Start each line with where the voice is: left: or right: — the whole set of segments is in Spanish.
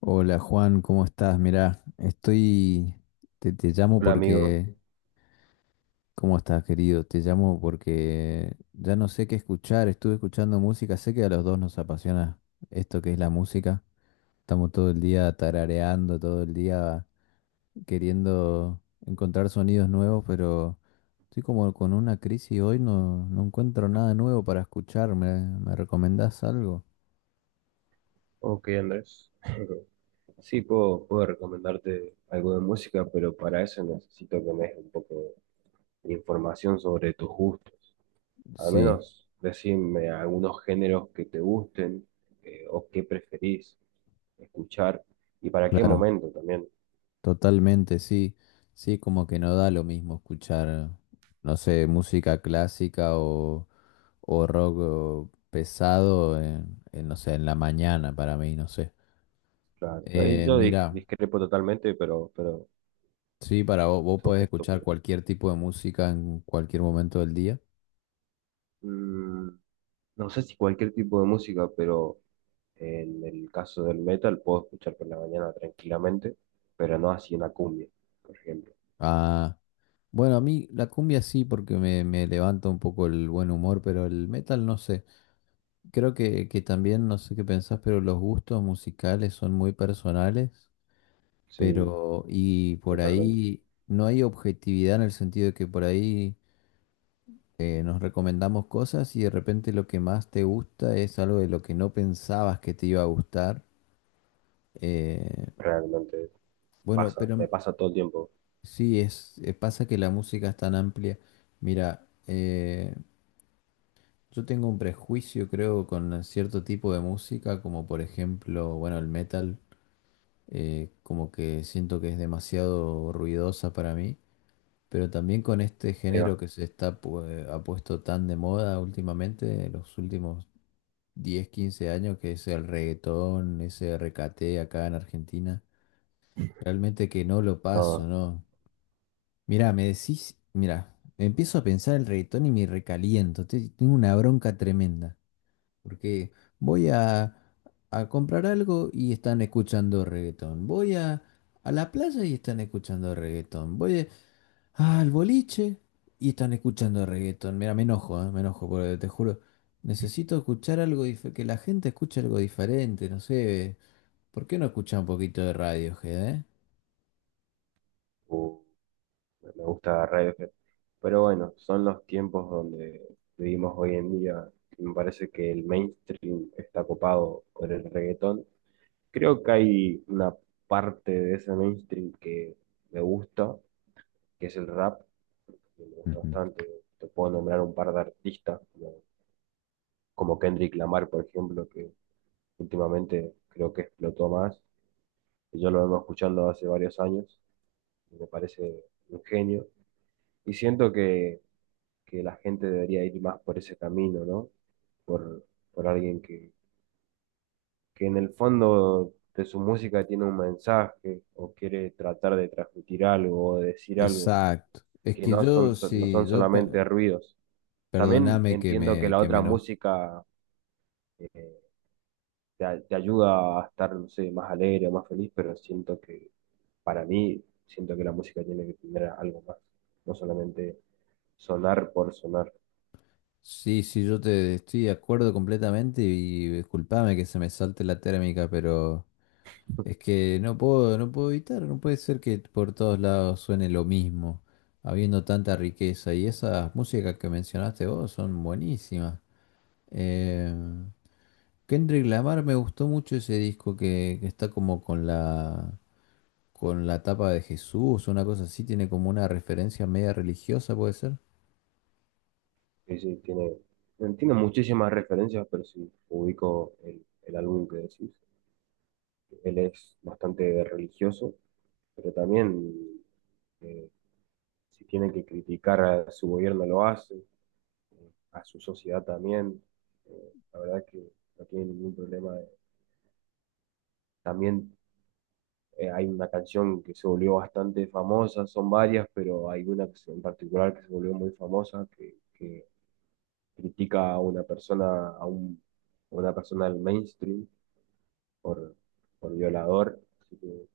left: Hola Juan, ¿cómo estás? Mirá, estoy, te llamo
right: Hola amigo,
left: porque, ¿cómo estás querido? Te llamo porque ya no sé qué escuchar, estuve escuchando música, sé que a los dos nos apasiona esto que es la música, estamos todo el día tarareando, todo el día queriendo encontrar sonidos nuevos, pero estoy como con una crisis hoy, no, no encuentro nada nuevo para escuchar, ¿me recomendás algo?
right: ok Andrés. Sí, puedo recomendarte algo de música, pero para eso necesito que me des un poco de información sobre tus gustos. Al
left: Sí,
right: menos decirme algunos géneros que te gusten, o que preferís escuchar y para qué
left: claro.
right: momento también.
left: Totalmente, sí. Sí, como que no da lo mismo escuchar, no sé, música clásica o rock o pesado en, no sé, en la mañana para mí, no sé.
right: Claro. No, y
left: Eh,
right: yo
left: mira,
right: discrepo totalmente, pero
left: sí, para vos, vos
right: esto,
left: podés
right: esto.
left: escuchar cualquier tipo de música en cualquier momento del día.
right: Mm, no sé si cualquier tipo de música, pero en el caso del metal puedo escuchar por la mañana tranquilamente, pero no así una cumbia, por ejemplo.
left: Ah, bueno, a mí la cumbia sí, porque me levanta un poco el buen humor, pero el metal no sé. Creo que también, no sé qué pensás, pero los gustos musicales son muy personales.
right: Sí,
left: Pero, y por
right: totalmente,
left: ahí no hay objetividad en el sentido de que por ahí nos recomendamos cosas y de repente lo que más te gusta es algo de lo que no pensabas que te iba a gustar. Eh,
right: realmente
left: bueno,
right: pasa, me
left: pero
right: pasa todo el tiempo,
left: sí, es, pasa que la música es tan amplia. Mira, yo tengo un prejuicio, creo, con cierto tipo de música, como por ejemplo, bueno, el metal, como que siento que es demasiado ruidosa para mí. Pero también con este
right: pero
left: género que se está ha puesto tan de moda últimamente, en los últimos 10 15 años, que es el reggaetón, ese recate acá en Argentina, realmente que no lo paso,
right: no,
left: ¿no? Mirá, me decís, mirá, empiezo a pensar el reggaetón y me recaliento, tengo una bronca tremenda, porque voy a, comprar algo y están escuchando reggaetón, voy a la playa y están escuchando reggaetón, voy a... Ah, el boliche. Y están escuchando reggaetón. Mira, me enojo, me enojo, porque te juro. Necesito escuchar algo que la gente escuche algo diferente, no sé. ¿Por qué no escuchar un poquito de Radiohead, eh?
right: uh, me gusta Radiohead. Pero bueno, son los tiempos donde vivimos hoy en día. Me parece que el mainstream está copado por el reggaetón. Creo que hay una parte de ese mainstream que me gusta, que es el rap, que me gusta
left: Ujú.
right: bastante. Te puedo nombrar un par de artistas, como Kendrick Lamar, por ejemplo, que últimamente creo que explotó más. Y yo lo vengo escuchando hace varios años y me parece un genio. Y siento que la gente debería ir más por ese camino, ¿no? Por, por alguien que en el fondo de su música tiene un mensaje o quiere tratar de transmitir algo o de decir algo,
left: Exacto. Es
right: que
left: que
right: no
left: yo,
right: son, no
left: sí,
right: son
left: yo,
right: solamente ruidos. También
left: perdóname
right: entiendo que la
left: que me
right: otra
left: enojo.
right: música eh, te ayuda a estar, no sé, más alegre, más feliz, pero siento que para mí, siento que la música tiene que tener algo más, no solamente sonar por sonar.
left: Sí, sí, yo te estoy de acuerdo completamente y disculpame que se me salte la térmica, pero es que no puedo, no puedo evitar, no puede ser que por todos lados suene lo mismo, habiendo tanta riqueza. Y esas músicas que mencionaste vos son buenísimas. Eh, Kendrick Lamar me gustó mucho ese disco que está como con la tapa de Jesús, una cosa así, tiene como una referencia media religiosa, puede ser.
right: Sí, sí, tiene muchísimas referencias, pero si ubico el álbum que decís, él es bastante religioso, pero también eh, si tiene que criticar a su gobierno lo hace, a su sociedad también, la verdad que no tiene ningún problema. También, hay una canción que se volvió bastante famosa, son varias, pero hay una en particular que se volvió muy famosa, que critica a una persona, a una persona del mainstream por, por violador. Así que,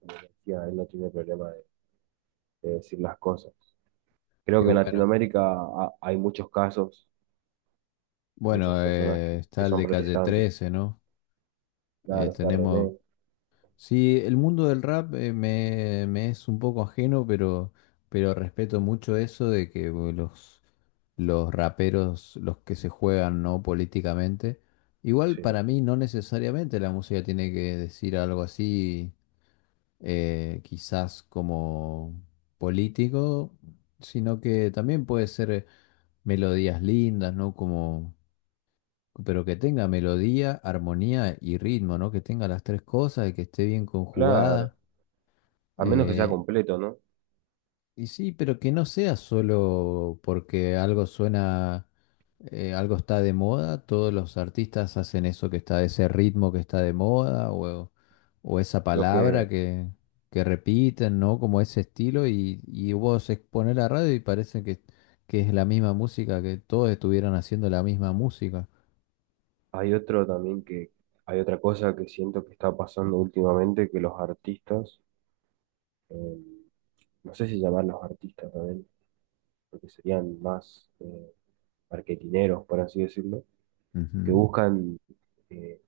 right: como decía, él no tiene problema de decir las cosas. Creo
left: Qué
right: que en
left: bueno.
right: Latinoamérica hay muchos casos de esas
left: Bueno,
right: personas
left: está
right: que
left: el
right: son
left: de Calle
right: protestantes.
left: 13, ¿no?
right: Claro, está
left: Tenemos
right: René.
left: Sí, el mundo del rap, me es un poco ajeno, pero respeto mucho eso de que bueno, los raperos, los que se juegan, ¿no? Políticamente. Igual
right: Sí,
left: para mí no necesariamente la música tiene que decir algo así, quizás como político, sino que también puede ser melodías lindas, ¿no? Como, pero que tenga melodía, armonía y ritmo, ¿no? Que tenga las tres cosas y que esté bien
right: claro,
left: conjugada.
right: a menos que sea
left: Eh,
right: completo, ¿no?
left: y sí, pero que no sea solo porque algo suena, algo está de moda, todos los artistas hacen eso que está, ese ritmo que está de moda o esa
right: Lo
left: palabra
right: que
left: que repiten, ¿no? Como ese estilo y vos exponés la radio y parece que es la misma música, que todos estuvieran haciendo la misma música.
right: Hay hay otra cosa que siento que está pasando últimamente, que los artistas, eh, no sé si llamarlos artistas también, porque serían más marketineros, por así decirlo, que
left: Ujú.
right: buscan eh,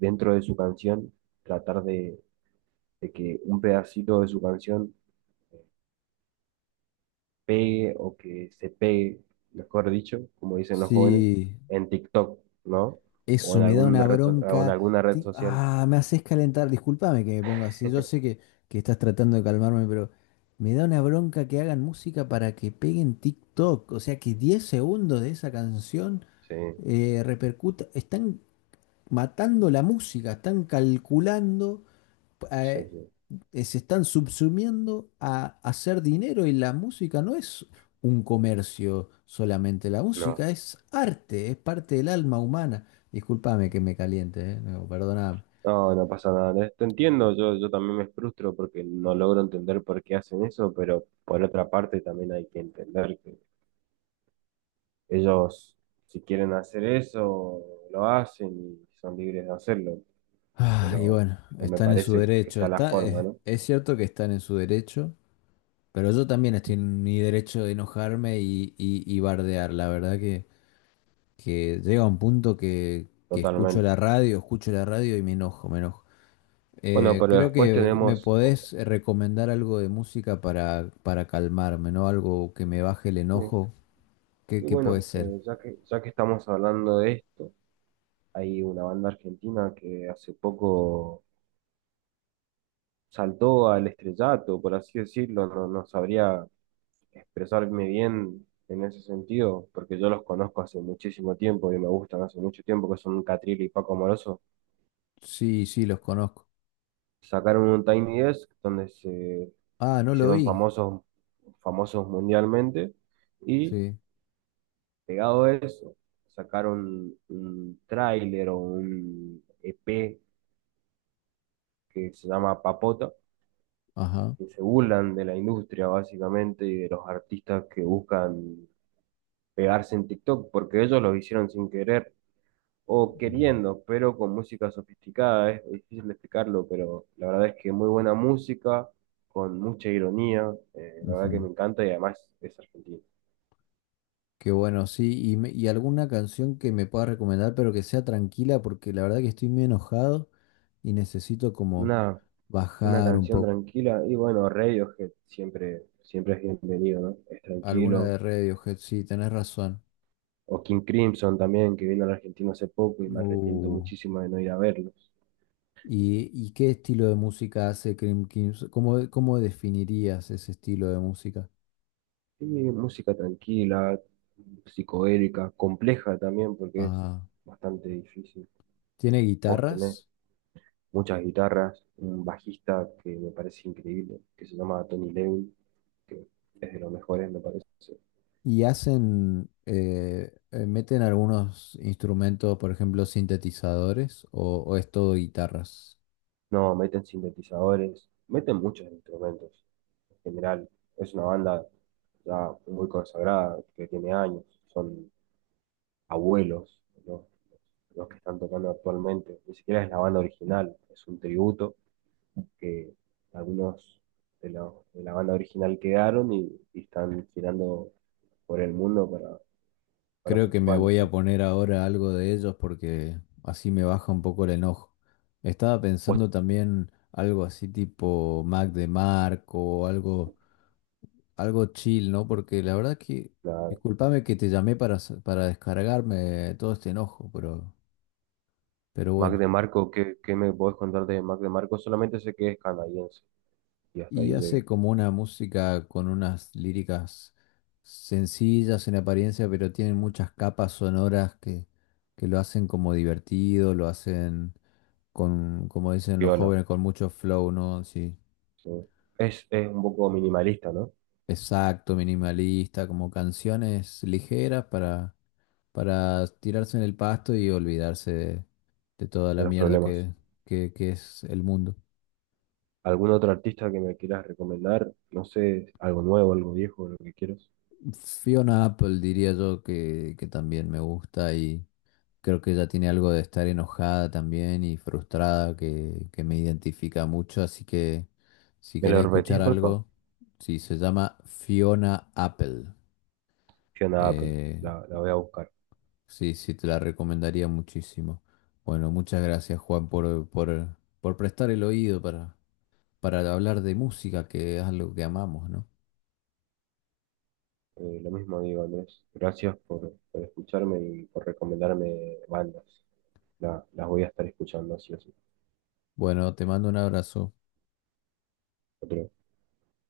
right: dentro de su canción tratar de que un pedacito de su canción eh, pegue o que se pegue, mejor dicho, como dicen los jóvenes,
left: Sí,
right: en TikTok, ¿no? O
left: eso
right: en
left: me da
right: algún
left: una
right: o en
left: bronca.
right: alguna red
left: Ti-
right: social.
left: Ah, me haces calentar. Discúlpame que me ponga así. Yo sé que estás tratando de calmarme, pero me da una bronca que hagan música para que peguen TikTok. O sea, que 10 segundos de esa canción
right: Sí,
left: repercuta. Están matando la música, están calculando.
right: sí,
left: eh,
right: sí.
left: se están subsumiendo a hacer dinero y la música no es un comercio solamente, la
right: No.
left: música es arte, es parte del alma humana. Discúlpame que me caliente, no, perdóname.
right: No, no pasa nada, ¿eh? Te entiendo, yo también me frustro porque no logro entender por qué hacen eso, pero por otra parte también hay que entender que ellos, si quieren hacer eso, lo hacen y son libres de hacerlo,
left: Ah, y
right: pero
left: bueno,
right: no me
left: están en su
right: parece que
left: derecho,
right: sea la
left: está,
right: forma, ¿no?
left: es cierto que están en su derecho, pero yo también estoy en mi derecho de enojarme y bardear. La verdad que llega un punto que
right: Totalmente.
left: escucho la radio y me enojo, me enojo.
right: Bueno, pero
left: Creo
right: después
left: que me podés recomendar algo de música para calmarme, ¿no? Algo que me baje el
right: sí,
left: enojo. ¿Qué,
right: y
left: qué puede
right: bueno,
left: ser?
right: ya ya que estamos hablando de esto, hay una banda argentina que hace poco saltó al estrellato, por así decirlo, no, no sabría expresarme bien en ese sentido, porque yo los conozco hace muchísimo tiempo y me gustan hace mucho tiempo, que son Catril y Paco Amoroso.
left: Sí, sí, los conozco.
right: Sacaron un Tiny Desk donde se
left: Ah, no lo
right: hicieron
left: vi.
right: famosos, famosos mundialmente y
left: Sí,
right: pegado a eso, sacaron un tráiler o un EP que se llama Papota,
left: ajá.
right: que se burlan de la industria básicamente y de los artistas que buscan pegarse en TikTok, porque ellos lo hicieron sin querer o
left: Mm,
right: queriendo, pero con música sofisticada, es difícil explicarlo, pero la verdad es que muy buena música, con mucha ironía, la verdad que
left: ujú.
right: me encanta y además es argentino.
left: Qué bueno, sí. Y, y alguna canción que me pueda recomendar, pero que sea tranquila, porque la verdad que estoy muy enojado y necesito como
right: Una, una
left: bajar un
right: canción
left: poco.
right: tranquila y bueno, Radiohead siempre, siempre es bienvenido, ¿no? Es
left: Alguna
right: tranquilo.
left: de Radiohead, sí, tenés razón.
right: O King Crimson también, que vino a la Argentina hace poco y me arrepiento
left: Uh.
right: muchísimo de no ir a verlos.
left: Y qué estilo de música hace Cream Kims? ¿Cómo definirías ese estilo de música?
right: Sí, música tranquila, psicodélica, compleja también porque es
left: Ah,
right: bastante difícil.
left: tiene
right: Vos tenés
left: guitarras
right: muchas guitarras, un bajista que me parece increíble, que se llama Tony Levin, que es de los mejores, me parece.
left: y hacen, meten algunos instrumentos, por ejemplo, sintetizadores o es todo guitarras.
right: No, meten sintetizadores, meten muchos instrumentos en general. Es una banda ya muy consagrada, que tiene años, son abuelos, ¿no? Los que están tocando actualmente. Ni siquiera es la banda original, es un tributo que algunos de la banda original quedaron y están girando por el mundo para
left: Creo
right: sus
left: que me
right: fans,
left: voy
right: ¿no?
left: a poner ahora algo de ellos porque así me baja un poco el enojo. Estaba
right: Pues,
left: pensando también algo así tipo Mac de Marco o algo algo chill, ¿no? Porque la verdad que,
right: la-
left: discúlpame que te llamé para, para descargarme todo este enojo, pero,
right: Mac
left: bueno.
right: DeMarco, ¿qué me podés contar de Mac DeMarco? Solamente sé que es canadiense y hasta
left: Y
right: ahí llegué.
left: hace como una música con unas líricas sencillas en apariencia, pero tienen muchas capas sonoras que lo hacen como divertido, lo hacen con, como dicen los
right: Viola.
left: jóvenes, con mucho flow, ¿no? Sí,
right: Sí. Es un poco minimalista, ¿no?
left: exacto, minimalista, como canciones ligeras para tirarse en el pasto y olvidarse de toda
right: De
left: la
right: los
left: mierda
right: problemas.
left: que, que es el mundo.
right: ¿Algún otro artista que me quieras recomendar? No sé, algo nuevo, algo viejo, lo que quieras.
left: Fiona Apple diría yo que también me gusta y creo que ella tiene algo de estar enojada también y frustrada que me identifica mucho, así que si
right: ¿Me lo
left: querés
right: repetís,
left: escuchar
right: por favor?
left: algo, sí, se llama Fiona Apple.
right: Fiona Apple,
left: Eh,
right: la voy a buscar.
left: Sí, sí, te la recomendaría muchísimo. Bueno, muchas gracias, Juan, por prestar el oído para hablar de música, que es algo que amamos, ¿no?
right: Lo mismo digo, Andrés. Gracias por escucharme y por recomendarme bandas. Las voy a estar escuchando, así o sí.
left: Bueno, te mando un abrazo.
right: Otro